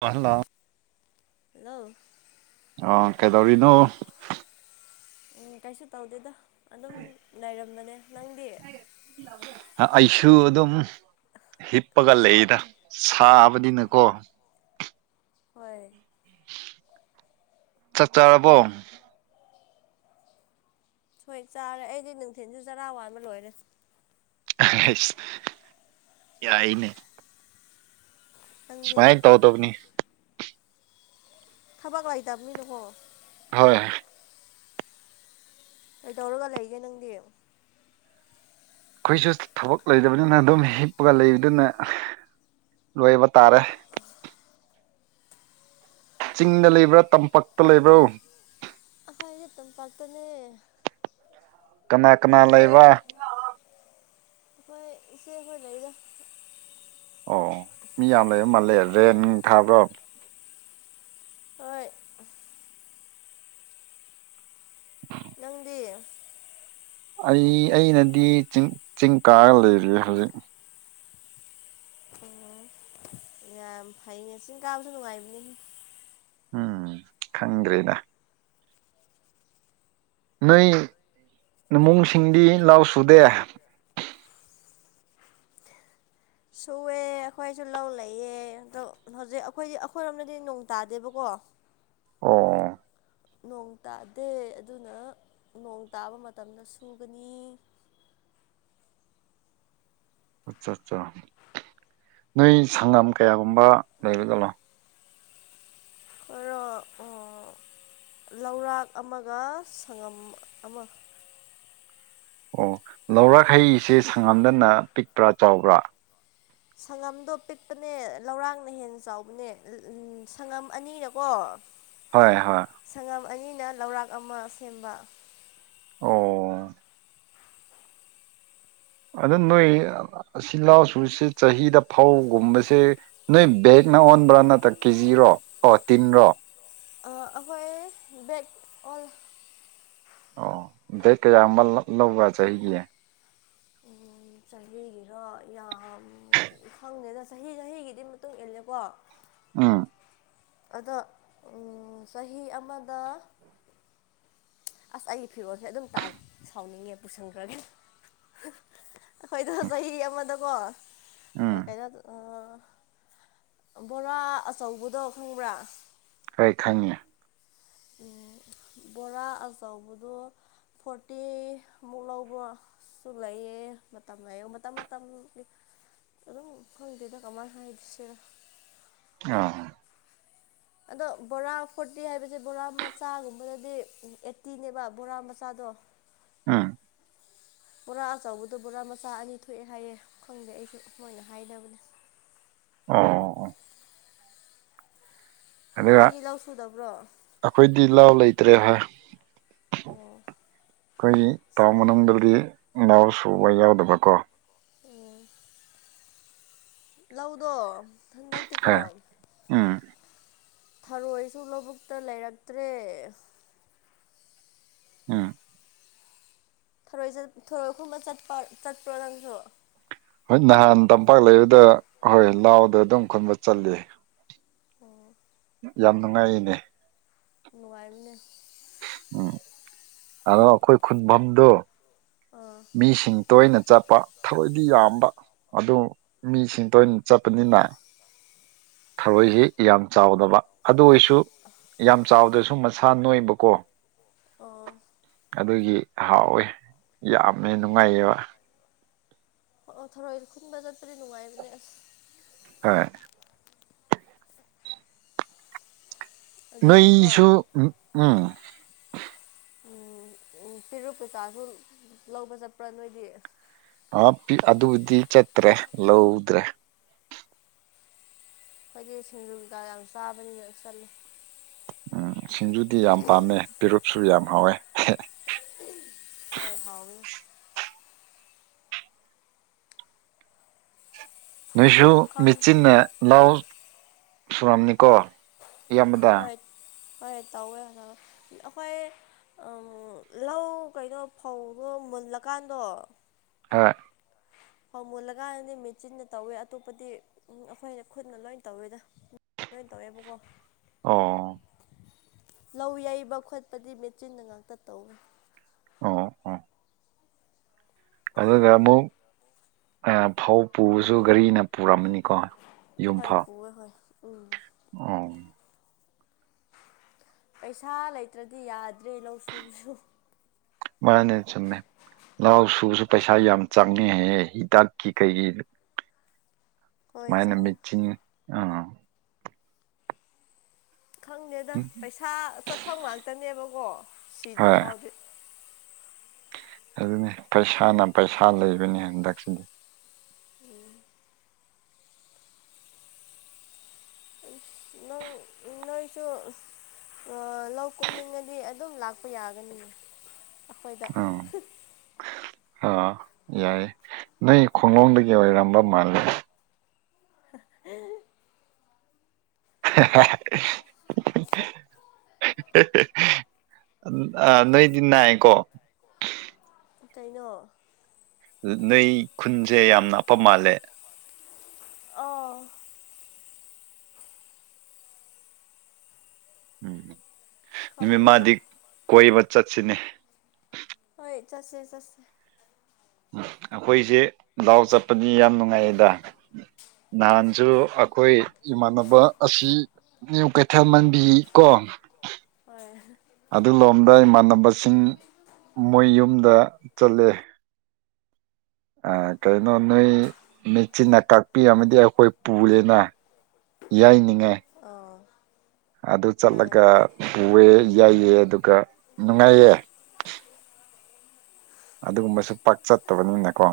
ꯄꯜꯂ hello ꯑ ꯀꯩꯗꯧꯔꯤꯅꯣ ꯎꯝ ꯀꯩꯁꯨ ꯇꯧꯗꯦꯗ ꯑꯗꯨꯝ ꯂꯩꯔꯝꯕꯅꯦ ꯅꯪꯗꯤ ꯑꯁꯨꯨ ꯑꯗꯨ ꯑꯗꯨꯝ ꯍꯤꯞꯄꯒ ꯂꯩꯏꯗ ꯁꯥꯕꯅꯤꯅꯦꯀꯣ ꯍꯣꯏ ꯆꯠ ꯆꯥꯔꯕꯣ ꯁꯣꯏ ꯆꯥꯔꯦ ꯑꯩꯗꯤ ꯅꯨꯡꯊꯤꯤꯟꯁꯨ ꯆꯔꯥ ꯋꯥꯟꯕ ꯂꯣꯏꯔꯦ ꯑꯁ ꯌꯥꯏꯅꯦ ꯅꯪꯗꯤ ꯁꯃꯥꯏ ꯇꯧ ꯇꯣꯅꯤ ꯈꯥꯕꯒ꯭ꯂꯥꯏꯗꯝꯃꯤ ꯅꯉꯣ ꯍꯣꯏ ꯀꯩꯗꯧꯔꯒ ꯂꯩꯒꯦ ꯅꯪꯗꯤ ꯑꯩꯈꯣꯏꯁꯨ ꯊꯕꯛ ꯂꯩꯇꯕꯅꯤꯅ ꯑꯗꯨꯝ ꯍꯤꯞꯄꯒ ꯂꯩꯕꯗꯨꯅ ꯂꯣꯏꯕ ꯇꯥꯔꯦ ꯆꯤꯡꯗ ꯂꯩꯕ꯭ꯔꯥ ꯇꯝꯄꯛꯇ ꯂꯩꯕ꯭ꯔꯣ ꯈꯏꯗꯤ ꯇꯝꯄꯥꯛꯥꯛꯇꯅꯦ ꯀꯅꯥ ꯀꯅꯥ ꯂꯩꯕ ꯑꯩꯣꯏ ꯁꯤꯦ ꯍ ꯆꯗ ꯑꯣ ꯃꯤ ꯌꯥꯝ ꯂꯩꯕ ꯃꯥꯜꯂꯦ ꯔꯦꯟ ꯊꯥꯕ꯭ꯔꯣ ꯍꯣꯏ ꯎ ꯅꯪꯗꯤ ꯑꯩ ꯑꯩꯅꯗꯤ ꯆꯤꯡ ꯆꯤꯡ ꯀꯥꯒ ꯂꯩꯔꯦ ꯍꯧꯖꯤꯛ ꯎꯝ ꯌꯥꯝ ꯐꯩꯅꯦ ꯆꯤꯡ ꯀꯥꯕꯁꯨ ꯅꯨꯡꯉꯥꯏꯕꯅꯤ ꯎꯝ ꯈꯪꯗ꯭ꯔꯦꯗ ꯅꯣꯏ ꯏꯃꯨꯡꯁꯤꯡꯗꯤ ꯂꯥꯎ ꯁꯨꯗꯦ ꯁꯨꯑꯦ ꯑꯩꯈꯣꯏꯁꯨ ꯂꯧ ꯂꯩꯌꯦꯦ ꯑꯗꯣ ꯍꯧꯖꯤꯛ ꯑꯩꯈꯣꯏꯗꯤ ꯑꯩꯈꯣꯏꯔꯣꯝꯗꯗꯤ ꯅꯣꯡ ꯇꯥꯗꯦꯕꯀꯣ ꯑꯣ ꯅꯣꯡ ꯇꯥꯗꯦ ꯑꯗꯨꯅ ꯅꯣꯡ ꯇꯥꯕ ꯃꯇꯝꯗ ꯁꯨꯒꯅꯤ ꯑꯆꯥ ꯑꯠꯆꯥ ꯅꯣꯏ ꯁꯪꯒꯝ ꯀꯌꯥꯒꯨꯝꯕ ꯂꯩꯒꯗꯅꯣ ꯍꯣꯏꯔꯣ ꯂꯧꯔꯥꯛ ꯑꯃꯒ ꯁꯪꯉꯝ ꯑꯃ ꯑꯣ ꯂꯧꯔꯈꯩꯁꯦ ꯁꯪꯉꯝꯗꯅ ꯄꯤꯛꯄ꯭ꯔꯥ ꯆꯥꯎꯕ꯭ꯔꯥ ꯁꯪꯉꯝꯗꯣ ꯄꯤꯛꯄꯅꯦ ꯂꯧꯔꯥꯡꯅ ꯍꯦꯟꯅ ꯆꯥꯎꯕꯅꯦ ꯁꯪꯉꯝ ꯑꯅꯤꯅꯀꯣ ꯍꯣꯏ ꯍꯣꯏ ꯁꯪꯉꯝ ꯑꯅꯤꯅ ꯂꯧꯔꯥꯛ ꯑꯃ ꯁꯦꯝꯕ ꯑꯣ ꯑꯗꯨ ꯅꯣꯏ ꯁꯤꯜꯍꯥꯎꯁꯨꯁꯦ ꯆꯍꯤꯗ ꯐꯧꯒꯨꯝꯕꯁꯦ ꯅꯣꯏ ꯕꯦꯛꯅ ꯑꯣꯟꯕ꯭ꯔꯥ ꯅꯠꯇ꯭ꯔ ꯀꯦꯖꯤꯔꯣ ꯑꯣ ꯇꯤꯟꯔꯣ ꯑꯩꯈꯣꯏ ꯕꯦꯛ ꯑꯣ ꯑꯣ ꯗ ꯀ ꯌꯥꯃꯜ ꯂꯧꯧ ꯆꯥꯦ [unintelligible] ꯆꯍꯤꯒꯤꯔꯣ ꯌꯥꯝ ꯈꯪꯗꯦꯅ ꯆꯍꯤ ꯆꯍꯤꯒꯤꯗꯤ ꯃꯇꯨꯡ ꯏꯜꯂꯦꯀꯣ ꯎꯝ ꯑꯗꯣ ꯆꯍꯤ ꯑꯃꯗ ꯑꯁ ꯑꯩꯒꯤ ꯐꯤꯔꯣꯜꯁꯦ ꯑꯗꯨꯝ ꯇꯥꯏ ꯁꯥꯎꯅꯤꯡꯉꯦ ꯄꯨꯁꯟꯈ꯭ꯔꯒꯦ ꯑꯩꯈꯣꯏꯗꯣ ꯆꯍꯤ ꯑꯃꯗꯀꯣ ꯎꯝ ꯀꯩꯅꯣ ꯕꯣꯔꯥ ꯑꯆꯧꯕꯗꯣ ꯈꯪꯕ꯭ꯔꯥ ꯍꯣꯏ ꯈꯪꯉꯦ ꯕꯣꯔꯥ ꯑꯆꯑꯧꯕꯗꯣ ꯐꯣꯔꯇꯤꯃꯨꯛ ꯂꯧꯕ꯭ꯔꯣ ꯁꯨ ꯂꯩꯌꯦ ꯃꯇꯝ ꯂꯩꯌꯦ ꯃꯇꯝ ꯃꯇꯝꯒꯤ ꯑꯗꯨꯝ ꯐꯪꯗꯗ ꯀꯃꯥꯏꯅ ꯍꯥꯏꯗꯣꯏꯁꯤꯔ ꯑ ꯑꯗꯣ ꯕꯣꯔꯥ ꯐꯣꯔꯇꯤ ꯍꯥꯏꯕꯁꯦ ꯕꯣꯔꯥ ꯃꯆꯥꯒꯨꯝꯕꯗꯗꯤ ꯑꯦꯠꯇꯤꯅꯦꯕ ꯕꯣꯔꯥ ꯃꯆꯥꯗꯣ ꯎꯝ ꯕꯣꯔꯥ ꯑꯆꯕꯗ ꯕꯣꯔꯥ ꯃꯆꯥ ꯑꯅꯤ ꯊꯣꯛꯑꯦ ꯍꯥꯏꯌꯦ ꯈꯪꯗꯦ ꯑꯩꯁꯨ ꯃꯣꯏꯅ ꯍꯥꯏꯅꯕꯅꯦ ꯑꯣ ꯑꯣ ꯑꯣ ꯑꯗꯨꯒ ꯅꯣꯏꯗꯤ ꯂꯧ ꯁꯨꯗꯕ꯭ꯔꯣ ꯑꯩꯈꯣꯏꯗꯤ ꯂꯥꯎ ꯂꯩꯇ꯭ꯔꯦ ꯍꯥꯏ ꯑꯩꯈꯣꯏꯒꯤ ꯊꯥꯎꯟ ꯃꯅꯨꯡꯗꯗꯤ ꯏꯅꯥꯎ ꯁꯨꯕ ꯌꯥꯎꯗꯕꯀꯣ ꯎꯝ ꯂꯧꯗꯣꯟꯗ ꯍ ꯎꯝ ꯊꯔꯣꯏꯁꯨ ꯂꯧꯕꯨꯛꯇ ꯂꯩꯔꯛꯇ꯭ꯔꯦ ꯑꯥ ꯊꯣꯏ ꯊꯔꯣꯏꯒꯨꯝꯕ ꯆꯠꯄ ꯆꯠꯄ꯭ꯔꯣ ꯅꯪꯁꯨ ꯍꯣꯏ ꯅꯍꯥꯟ ꯇꯝꯄꯥꯛ ꯂꯩꯕꯗ ꯍꯣꯏ ꯂꯥꯎꯗ ꯑꯗꯨꯝ ꯈꯨꯟꯕ ꯆꯠꯂꯤ ꯑꯣ ꯌꯥꯝ ꯅꯨꯡꯉꯥꯏꯔꯤꯅꯦ ꯅꯨꯡꯉꯥꯏꯕꯅꯦ ꯎꯝ ꯑꯗꯣ ꯑꯩꯈꯣꯏ ꯈꯨꯟꯐꯝꯗꯣ ꯑꯣ ꯏꯁꯤꯡ ꯇꯣꯏꯅ ꯆꯠꯄ ꯊꯕꯛꯗꯤ ꯌꯥꯝꯕ ꯑꯗꯨ ꯃꯤꯁꯤꯡ ꯇꯣꯏꯅ ꯆꯠꯄꯅꯤꯅ ꯊꯔꯣꯏꯁꯤ ꯌꯥꯝ ꯆꯥꯎꯗꯕ ꯑꯗꯨ ꯑꯣꯏꯔꯁꯨ ꯗꯨ ꯌꯥꯝ ꯆꯥꯎꯗꯔꯁꯨ ꯃꯁꯥ ꯅꯣꯏꯕꯀꯣ ꯑꯣ ꯑꯗꯨꯒꯤ ꯍꯥꯎꯏ ꯌꯥꯝꯃꯦ ꯅꯨꯡꯉꯥꯏꯌꯦꯕ ꯑꯣ ꯊꯔꯣꯏ ꯈꯨꯟꯕ ꯆꯠꯄꯗꯤ ꯅꯨꯡꯉꯥꯏꯕꯅꯦ ꯑꯁ ꯍꯣꯏ ꯑꯗꯨꯒꯀꯣ ꯅꯣꯏꯁꯨ ꯎꯝ ꯇꯤꯔꯨꯛ ꯀꯩꯀꯥꯁꯨ ꯂꯧꯕ ꯆꯠꯄ꯭ꯔꯥ ꯅꯣꯏꯗꯤ ꯑ ꯑꯗꯨꯗꯤ ꯆꯠꯇ꯭ꯔꯦ ꯂꯧꯗ꯭ꯔꯦ ꯑꯩꯈꯣꯏꯗꯤ ꯁꯤꯡꯖꯨ ꯀꯩꯀꯥ ꯌꯥꯝ ꯆꯥꯕꯅꯤꯅ ꯆꯠꯂ ꯎꯝ ꯁꯤꯡꯖꯨꯗꯤ ꯌꯥꯝ ꯄꯥꯝꯃꯦ ꯄꯦꯔꯨꯛꯁꯨ ꯌꯥꯝ ꯍꯥꯎꯋꯦ ꯍꯣꯏ ꯍꯥꯎꯏ ꯅꯣꯏꯁꯨ ꯈꯪ ꯃꯦꯆꯤꯟꯅ ꯂꯧ ꯁꯨꯔꯝꯅꯤꯀꯣ ꯑꯌꯥꯝꯕꯗ ꯍꯣꯏ ꯍꯣꯏ ꯇꯧꯋꯦ ꯍꯟꯗꯛ ꯑꯩꯈꯣꯏ ꯂꯧ ꯀꯩꯅꯣ ꯐꯧꯗꯣ ꯃꯨꯜꯂꯀꯥꯟꯗꯣ ꯑꯥ ꯐꯧ ꯃꯨꯜꯂꯀꯥꯟꯗꯗꯤ ꯃꯦꯆꯤꯟꯅ ꯇꯧꯋꯦ ꯑꯇꯣꯞꯄꯗꯤ ꯑꯩꯈꯣꯏꯅ ꯈꯨꯠꯅ ꯂꯣꯏ ꯇꯧꯋꯦꯗ ꯂꯣꯏ ꯇꯧꯋꯦꯕꯀꯣ ꯑꯣ ꯂꯧ ꯌꯩꯕ ꯈꯣꯠꯄꯗꯤ ꯃꯦꯆꯤꯟꯅ ꯉꯥꯛꯇ ꯇꯧꯅꯤ ꯑꯣ ꯑꯣ ꯑꯗꯨꯒ ꯑꯃꯨꯛ ꯐꯧ ꯄꯨꯕꯁꯨ ꯒꯥꯔꯤꯅ ꯄꯨꯔꯝꯃꯅꯤꯀꯣ ꯍꯣꯏ ꯌꯨꯝꯐꯥꯎ ꯄꯨꯋꯦ ꯍꯣꯏ ꯎꯝ ꯑꯣ ꯄꯩꯁꯥ ꯂꯩꯇ꯭ꯔꯗꯤ ꯌꯥꯗ꯭ꯔꯦ ꯂꯧꯁꯨꯕꯁꯨ ꯃꯥꯅꯩ ꯆꯨꯝꯃꯦ ꯂꯧ ꯁꯨꯕꯁꯨ ꯄꯩꯁꯥ ꯌꯥꯝ ꯆꯪꯉꯦ ꯍꯥꯏꯌꯦ ꯍꯤꯗꯥꯛꯀꯤ ꯀꯩꯒꯤ ꯍꯣꯏ ꯃꯥꯏꯅ ꯆꯪꯉꯦ ꯃꯦꯆꯤꯟ ꯑꯥ ꯈꯪꯗꯦꯗ ꯄꯩꯁꯥ ꯆꯠꯐꯝ ꯉꯥꯛꯇꯅꯦꯕꯀꯣ ꯁꯤꯗ꯭ꯔꯤ ꯍꯣꯏ ꯐꯥꯎꯗꯤ ꯑꯗꯨꯅꯤ ꯄꯩꯁꯥꯅ ꯄꯩꯁꯥ ꯂꯩꯕꯅꯤ ꯍꯟꯗꯛꯁꯤꯗꯤ ꯎꯝ ꯅꯣꯏ ꯅꯣꯏꯁꯨ ꯂꯧ ꯀꯨꯝꯅꯤꯡꯉꯗꯤ ꯑꯗꯨꯝ ꯂꯥꯛꯄ ꯌꯥꯒꯅꯤ ꯑꯩꯈꯣꯏꯗ ꯑꯝ ꯑꯥ ꯌꯥꯏꯌꯦ ꯅꯣꯏ ꯈꯣꯡꯂꯣꯡꯗꯒꯤ ꯑꯣꯏꯔꯝꯕ ꯃꯥꯜꯂꯦ [unintelligible] [unintelligible] ꯅꯣꯏꯗꯤ ꯅꯥꯏꯀꯣ ꯀꯩꯅꯣ ꯅꯣꯏ ꯈꯨꯟꯁꯦ ꯌꯥꯝꯅ ꯂꯥꯞꯄ ꯃꯥꯜꯂꯦ ꯑꯥ ꯅꯨꯃꯤꯠ ꯈꯪꯗꯦꯗ ꯃꯥꯗꯤ ꯀꯣꯏꯕ ꯆꯠꯁꯤꯅꯦ ꯍꯣꯏ ꯆꯠꯁꯦ ꯆꯠꯁꯦ ꯑꯩꯈꯣꯏꯁꯦ ꯗꯥꯎ ꯆꯠꯄꯗꯤ ꯌꯥꯝ ꯅꯨꯡꯉꯥꯏꯌꯦꯗ ꯅꯍꯥꯟꯁꯨ ꯑꯩꯈꯣꯏ ꯏꯃꯥꯟꯅꯕ ꯑꯁꯤ ꯨ ꯅꯤꯌꯨ ꯀꯩꯊꯦꯜ ꯃꯟꯕꯤ ꯀꯣ ꯍꯣꯏ ꯑꯗꯨ ꯂꯣꯝꯗ ꯏꯃꯥꯟꯅꯕꯁꯤꯡ ꯃꯣꯏ ꯌꯨꯝꯗ ꯆꯠꯂꯦ ꯑ ꯀꯩꯅꯣ ꯅꯣꯏ ꯃꯦꯆꯤꯟꯅ ꯀꯥꯛꯄꯤꯝ ꯑꯃꯗꯤ ꯑꯩꯈꯣꯏ ꯄꯨꯔꯦꯅ ꯌꯥꯏꯅꯤꯡꯉꯦ ꯑꯧ ꯑꯗꯨ ꯆꯠꯂꯒ ꯄꯋꯦ ꯌꯩꯌꯦ ꯑꯗꯨꯒ ꯅꯨꯡꯉꯥꯏꯌꯦ ꯑꯗꯨꯒꯨꯝꯕꯁꯨ ꯄꯥꯛ ꯆꯠꯇꯕꯅꯤꯅꯀꯣ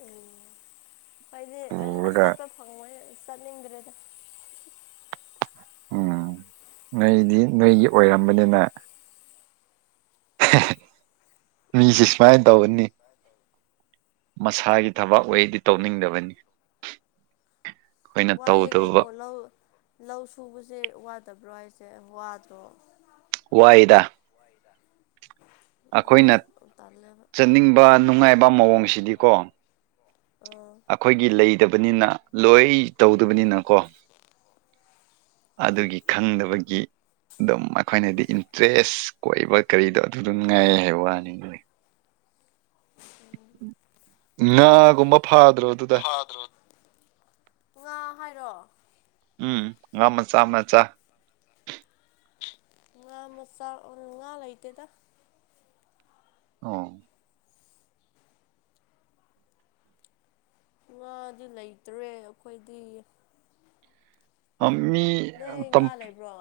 ꯎꯝ ꯍꯥꯏꯗꯤ ꯑ ꯄꯨꯔꯒ ꯆꯠꯄ ꯐꯪꯉꯣꯏ ꯆꯠꯅꯤꯡꯗ꯭ꯔꯦꯗ ꯎꯝ ꯅꯣꯏꯗꯤ ꯅꯣꯏꯒꯤ ꯑꯣꯏꯔꯝꯕꯅꯤꯅ ꯃꯤꯁꯦ ꯁꯨꯃꯥꯏꯅ ꯇꯧꯕꯅꯤ ꯃꯁꯥꯒꯤ ꯊꯕꯛ ꯑꯣꯏꯗꯤ ꯇꯧꯅꯤꯡꯗꯕꯅꯤ ꯑꯩꯈꯣꯏꯅ ꯋꯥꯌꯦ ꯀꯩꯅꯣ ꯇꯧꯗꯕ ꯂꯧ ꯂꯧ ꯁꯨꯕꯁꯦ ꯋꯥꯗꯕ꯭ꯔꯣ ꯍꯥꯏꯁꯦ ꯋꯥꯗꯔꯣ ꯋꯥꯏꯗ ꯑꯩꯈꯣꯏꯅ ꯑꯗꯨꯅ ꯇꯜꯂꯦꯕ ꯆꯠꯅꯤꯡꯕ ꯅꯨꯡꯉꯥꯏꯕ ꯃꯑꯣꯡꯁꯤꯗꯤꯀꯣ ꯑꯣ ꯑꯩꯈꯣꯏꯒꯤ ꯂꯩꯗꯕꯅꯤꯅ ꯂꯣꯏ ꯇꯧꯗꯕꯅꯤꯅ ꯀꯣ ꯑꯗꯨꯒꯤ ꯈꯪꯗꯕꯒꯤ ꯑꯗꯨꯝ ꯑꯩꯈꯣꯏꯅꯗꯤ ꯏꯟꯇꯔꯦꯁ ꯀꯣꯏꯕ ꯀꯔꯤꯗꯣ ꯑꯗꯨ ꯑꯗꯨꯝ ꯉꯥꯏ ꯍꯥꯏꯕ ꯋꯥꯅꯤ ꯉꯥꯒꯨꯝꯕ ꯐꯥꯗ꯭ꯔꯣ ꯑꯗꯨꯗ ꯐꯥꯗ꯭ꯔꯣ ꯉꯥ ꯍꯥꯏꯔꯣ ꯎꯝ ꯉꯥ ꯃꯆꯥ ꯃꯆꯥ ꯉꯥ ꯃꯆꯥ ꯉꯥ ꯂꯩꯇꯦꯗ ꯑꯣ ꯉꯥꯗꯤ ꯂꯩꯇ꯭ꯔꯦ ꯑꯩꯈꯣꯏꯗꯤ ꯑꯃꯤ ꯅꯣꯏ ꯉꯥ ꯂꯩꯕ꯭ꯔꯣ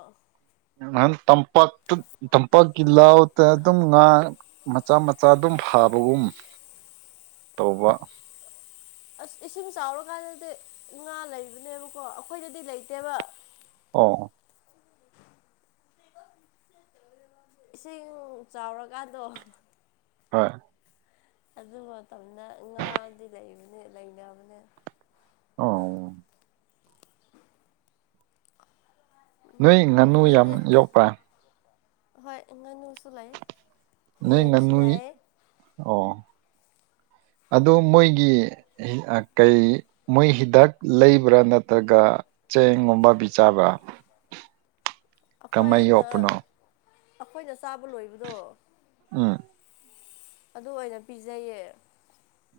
ꯅꯍꯥꯟ ꯇꯝꯄꯥꯛꯇ ꯇꯝꯄꯥꯛꯀꯤ ꯂꯥꯎꯗ ꯑꯗꯨꯝ ꯉꯥ ꯃꯆꯥ ꯃꯆꯥ ꯆꯥꯗꯨꯝ ꯐꯥꯕꯒꯨꯝ ꯇꯧꯕ ꯑꯁ ꯏꯁꯤꯡ ꯆꯥꯎꯔꯀꯥꯟꯗꯗꯤ ꯉꯥ ꯂꯩꯕꯅꯦꯕꯀꯣ ꯑꯩꯈꯣꯏꯗꯗꯤ ꯂꯩꯇꯦꯕ ꯑꯣ ꯏꯁꯤꯡ ꯆꯥꯎꯔꯀꯥꯟꯗꯣ ꯍꯣꯏ ꯑꯗꯨ ꯃꯇꯝꯗ ꯉꯥꯗꯤ ꯂꯩꯕꯅꯦ ꯂꯩꯅꯕꯅꯦ ꯑꯧ ꯅꯣꯏ ꯉꯥꯅꯨ ꯎꯝ ꯌꯥꯝ ꯅꯣꯏꯗꯤ ꯌꯣꯛꯄ꯭ꯔꯥ ꯍꯣꯏ ꯉꯅꯨꯁꯨ ꯂꯩ ꯅꯣꯏ ꯌꯦꯟꯁꯨ ꯉꯥꯅꯨꯏ ꯂꯩ ꯑꯣ ꯑꯗꯣ ꯃꯣꯏꯒꯤ ꯀꯩ ꯃꯣꯏ ꯍꯤꯗꯥꯛ ꯂꯩꯕ꯭ꯔꯥ ꯅꯠꯇ꯭ꯔꯒ ꯆꯦꯡꯒꯨꯝꯕ ꯄꯤꯖꯥꯕꯔꯥ ꯑꯩꯈꯣꯏꯅ ꯌꯣꯛꯄꯅꯣ ꯑꯩꯈꯣꯏꯅ ꯆꯥꯕ ꯂꯣꯏꯕꯗꯣ ꯎꯝ ꯑꯗꯨ ꯑꯣꯏꯅ ꯄꯤꯖꯩꯌꯦ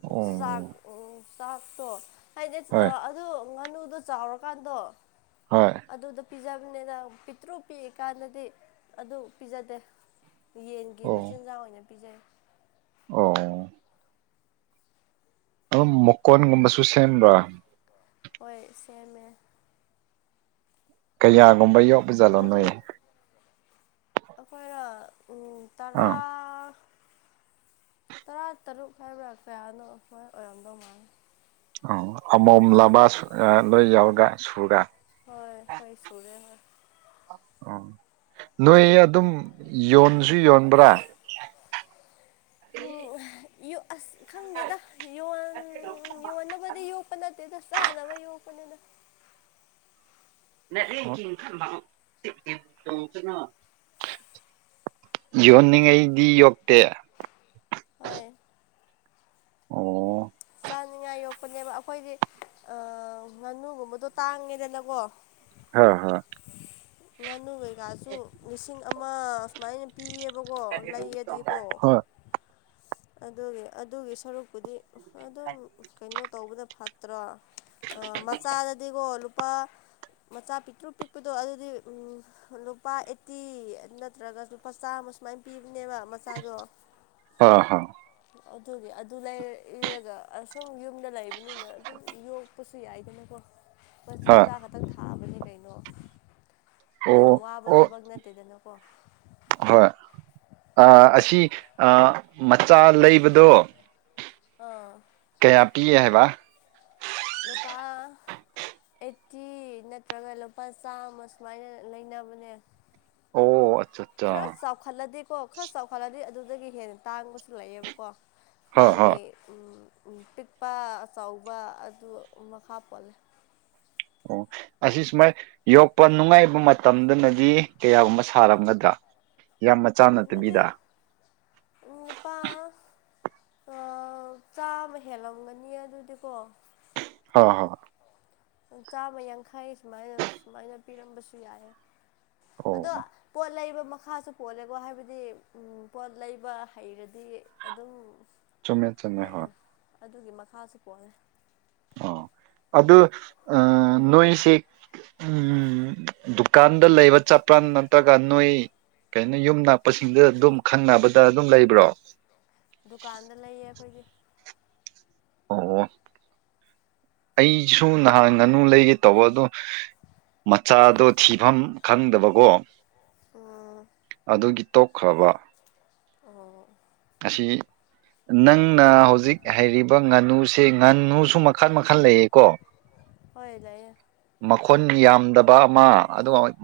ꯑꯣ ꯆꯥꯛ ꯎꯝ ꯆꯥꯛꯇꯣ ꯍꯥꯏꯗꯤ ꯍꯣꯏ ꯑꯗꯨ ꯉꯥꯅꯨꯗꯣ ꯆꯥꯎꯔꯀꯥꯟꯗꯣ ꯍꯣꯏ ꯑꯗꯨꯗꯣ ꯄꯤꯖꯕꯅꯤꯅ ꯄꯤꯛꯇ꯭ꯔꯨꯛ ꯄꯤꯛꯏꯀꯥꯟꯗꯗꯤ ꯑꯗꯨ ꯄꯤꯖꯗꯦ ꯌꯦꯟꯒꯤ ꯑꯣ ꯃꯆꯤꯟꯖꯥꯛ ꯑꯣꯏꯅ ꯄꯤꯖꯩ ꯑꯣ ꯑꯗꯨꯝ ꯃꯨꯀꯣꯟꯒꯨꯝꯕꯁꯨ ꯁꯦꯝꯕ꯭ꯔꯥ ꯍꯣꯏ ꯁꯦꯝꯃꯦ ꯀꯌꯥꯒꯨꯝꯕ ꯌꯣꯛꯄꯖꯥꯜꯂꯣ ꯅꯣꯏ ꯑꯩꯈꯣꯏꯔꯣ ꯎꯝ ꯑꯥ ꯇꯔꯥ ꯇꯔꯥ ꯇꯔꯨꯛ ꯍꯥꯏꯕ꯭ꯔꯥ ꯀꯌꯥꯅꯣ ꯍꯣꯏ ꯑꯣꯏꯔꯝꯗꯧ ꯃꯥꯜꯂꯦ ꯑꯣ ꯑꯃꯣꯝꯂꯕ ꯁꯨ-ꯑ ꯂꯣꯏ ꯌꯥꯎꯔꯦ ꯁꯨꯔꯦ ꯍꯣꯏ ꯍꯣꯏ ꯁꯨꯔꯦ ꯉ ꯑꯣ ꯅꯣꯏ ꯑꯗꯨꯝ ꯌꯣꯟꯁꯨ ꯌꯣꯟꯕ꯭ꯔꯥ ꯍꯝ ꯑ ꯌꯣ-ꯑꯁ ꯈꯪꯗꯦꯗꯣꯟ ꯌꯣꯟ-ꯌꯣꯟꯅꯕꯗꯤ ꯌꯣꯛꯄꯅꯠ ꯇꯦꯗ ꯆꯥꯅꯕ ꯌꯣꯛꯄꯀꯄꯅꯦꯗ [inaudible] [unintelligible] ꯌꯣꯟꯅꯤꯡꯉꯩꯗꯤ ꯌꯣꯛꯇꯦ ꯍꯣꯏ ꯑꯣ ꯆꯥꯅꯤꯉꯥꯏ ꯌꯣꯛꯄꯅꯦꯕ ꯑꯩꯈꯣꯏꯗꯤ ꯑ ꯉꯥꯅꯨꯒꯨꯝꯕꯗꯣ ꯇꯥꯡꯉꯦꯗꯅꯀꯣ ꯍꯥ ꯍꯣ ꯉꯥꯅꯨ ꯀꯩꯀꯥꯁꯨ ꯂꯤꯁꯤꯡ ꯑꯃ ꯑꯁꯨꯃꯥꯏꯅ ꯄꯤꯌꯦꯕꯀꯣ ꯂꯩꯌꯦꯗꯤꯀꯣ ꯍꯣꯏ ꯑꯗꯨꯒꯤ ꯑꯗꯨꯒꯤ ꯁꯔꯨꯛꯄꯨꯗꯤ ꯑ ꯑꯗꯨꯝ ꯀꯩꯅꯣ ꯇꯧꯕꯗ ꯐꯠꯇ꯭ꯔꯥ ꯃꯆꯥꯗꯗꯤꯀꯣ ꯂꯨꯄꯥ ꯃꯆꯥ ꯄꯤꯛꯇ꯭ꯔꯨ ꯄꯤꯛꯄꯗꯣ ꯑꯗꯨꯗꯤ ꯎꯝ ꯂꯨꯄꯥ ꯑꯦꯠꯇꯤ ꯅꯠꯇ꯭ꯔꯒ ꯂꯨꯄꯥ ꯆꯥꯝꯃ ꯁꯨꯃꯥꯏꯅ ꯄꯤꯕꯅꯦꯕ ꯃꯆꯥꯗꯣ ꯑꯥ ꯍꯣ ꯑꯗꯨꯒꯤ ꯑꯗꯨ ꯂꯩꯔ-ꯏꯔꯒ ꯑꯁꯨꯝ ꯌꯨꯝꯗ ꯂꯩꯕꯅꯤꯅ ꯑꯗꯨꯝ ꯌꯣꯛ ꯄꯁꯨ ꯌꯥꯏꯗꯅꯀꯣ ꯍꯥꯥ ꯈꯇꯪ ꯊꯥꯕꯅꯤ ꯀꯩꯅꯣ ꯌꯥꯝ ꯑꯣ ꯋꯥꯕ ꯑꯣ ꯊꯕꯛ ꯅꯠꯇꯦꯗꯅꯀꯣ ꯍꯣꯏ ꯑ ꯑꯁꯤ ꯑ ꯃꯆꯥ ꯂꯩꯕꯗꯣ ꯑꯥ ꯀꯌꯥ ꯄꯤꯌꯦ ꯍꯥꯏꯕ ꯂꯨꯄꯥ ꯑꯩꯠꯇꯤ ꯅꯠꯇ꯭ꯔꯒ ꯂꯨꯄꯥ ꯆꯥꯝꯃ ꯁꯨꯃꯥꯏꯅ ꯂꯩꯅꯕꯅꯦ ꯑꯣ ꯑꯆꯥ ꯈꯔ ꯆꯥꯎꯈꯠꯂꯗꯤꯀꯣ ꯈꯔ ꯆꯥꯎꯈꯠꯂꯗꯤ ꯑꯗꯨꯗꯒꯤ ꯍꯦꯟꯅ ꯇꯥꯡꯕꯁꯨ ꯂꯩꯑꯕꯀꯣ ꯍꯣꯏ ꯍꯣꯏ ꯃꯥꯒꯤ ꯎꯝ ꯎꯝ ꯄꯤꯛꯄ ꯑꯆꯧꯕ ꯑꯗꯨ ꯃꯈꯥ ꯄꯣꯜꯂꯦ ꯑꯣ ꯑꯁꯤ ꯁꯨꯃꯥꯏ ꯌꯣꯛꯄ ꯅꯨꯡꯉꯥꯏꯕ ꯃꯇꯝꯗꯨꯅꯗꯤ ꯀꯌꯥꯒꯨꯝꯕ ꯁꯥꯔꯝꯒꯗ ꯌꯥꯝꯃ ꯗꯨꯗꯤ ꯎꯝ ꯅꯨꯨꯄꯥ ꯆꯥꯃ ꯍꯦꯜꯂꯝꯒꯅꯤ ꯑꯗꯨꯗꯤꯀꯣ ꯍꯥ ꯍꯥ ꯆꯥꯝꯃ ꯌꯥꯡꯈꯩ ꯁꯨꯃꯥꯏꯅ ꯁꯨꯃꯥꯏꯅ ꯄꯤꯔꯝꯕꯁꯨ ꯌꯥꯏ ꯑꯗꯣ ꯑꯣ ꯄꯣꯠ ꯂꯩꯕ ꯃꯈꯥꯁꯨ ꯄꯣꯠꯂꯦꯀꯣ ꯍꯥꯏꯕꯗꯤ ꯄꯣꯠ ꯂꯩꯕ ꯍꯩꯔꯗꯤ ꯑꯗꯨꯝ ꯎꯝ ꯆꯨꯝꯃꯦ ꯆꯨꯝꯃꯦ ꯍꯣꯏ ꯍꯩ-ꯑꯗꯨꯒꯤ ꯃꯈꯥꯁꯨ ꯄꯣꯜꯂꯦ ꯑꯣ ꯑꯗꯨ ꯑ ꯅꯣꯏꯁꯦ ꯎ ꯗꯨꯀꯥꯟꯗ ꯂꯩꯕ ꯆꯠꯄ꯭ꯔꯥ ꯅꯠꯇ꯭ꯔꯒ ꯅꯣꯏ ꯀꯩꯅꯣ ꯌꯨꯝ ꯅꯛꯄꯁꯤꯡꯗ ꯑꯗꯨꯝ ꯈꯪꯅꯕꯗ ꯑꯗꯨꯝ ꯂꯩꯕ꯭ꯔꯣ ꯗꯨꯀꯥꯟꯗ ꯂꯩꯌꯦ ꯑꯩꯈꯣꯏꯗꯤ ꯑꯣ ꯑꯩꯁꯨ ꯅꯍꯥꯟ ꯉꯥꯅꯨ ꯂꯩꯒꯦ ꯇꯧꯕ ꯑꯗꯨꯗꯣ ꯃꯆꯥꯗꯣ ꯊꯤꯐꯝ ꯈꯪꯗꯕꯀꯣ ꯑꯣ ꯑꯗꯨꯒꯤ ꯇꯣꯛꯈ꯭ꯔꯕ ꯑꯣ ꯊꯤ ꯅꯪꯅ ꯍꯧꯖꯤꯛ ꯍꯥꯏꯩꯔꯤꯕ ꯉꯥꯅꯨꯁꯤ ꯑꯦ ꯉꯥꯅꯨꯁꯨ ꯃꯈꯜ ꯃꯈꯜ ꯂꯩꯌꯦꯀꯣ ꯍꯣꯏ ꯂꯩꯑ ꯃꯈꯣꯟ ꯌꯥꯝꯗꯕ ꯑꯃ ꯑꯗꯨꯑꫭꯏ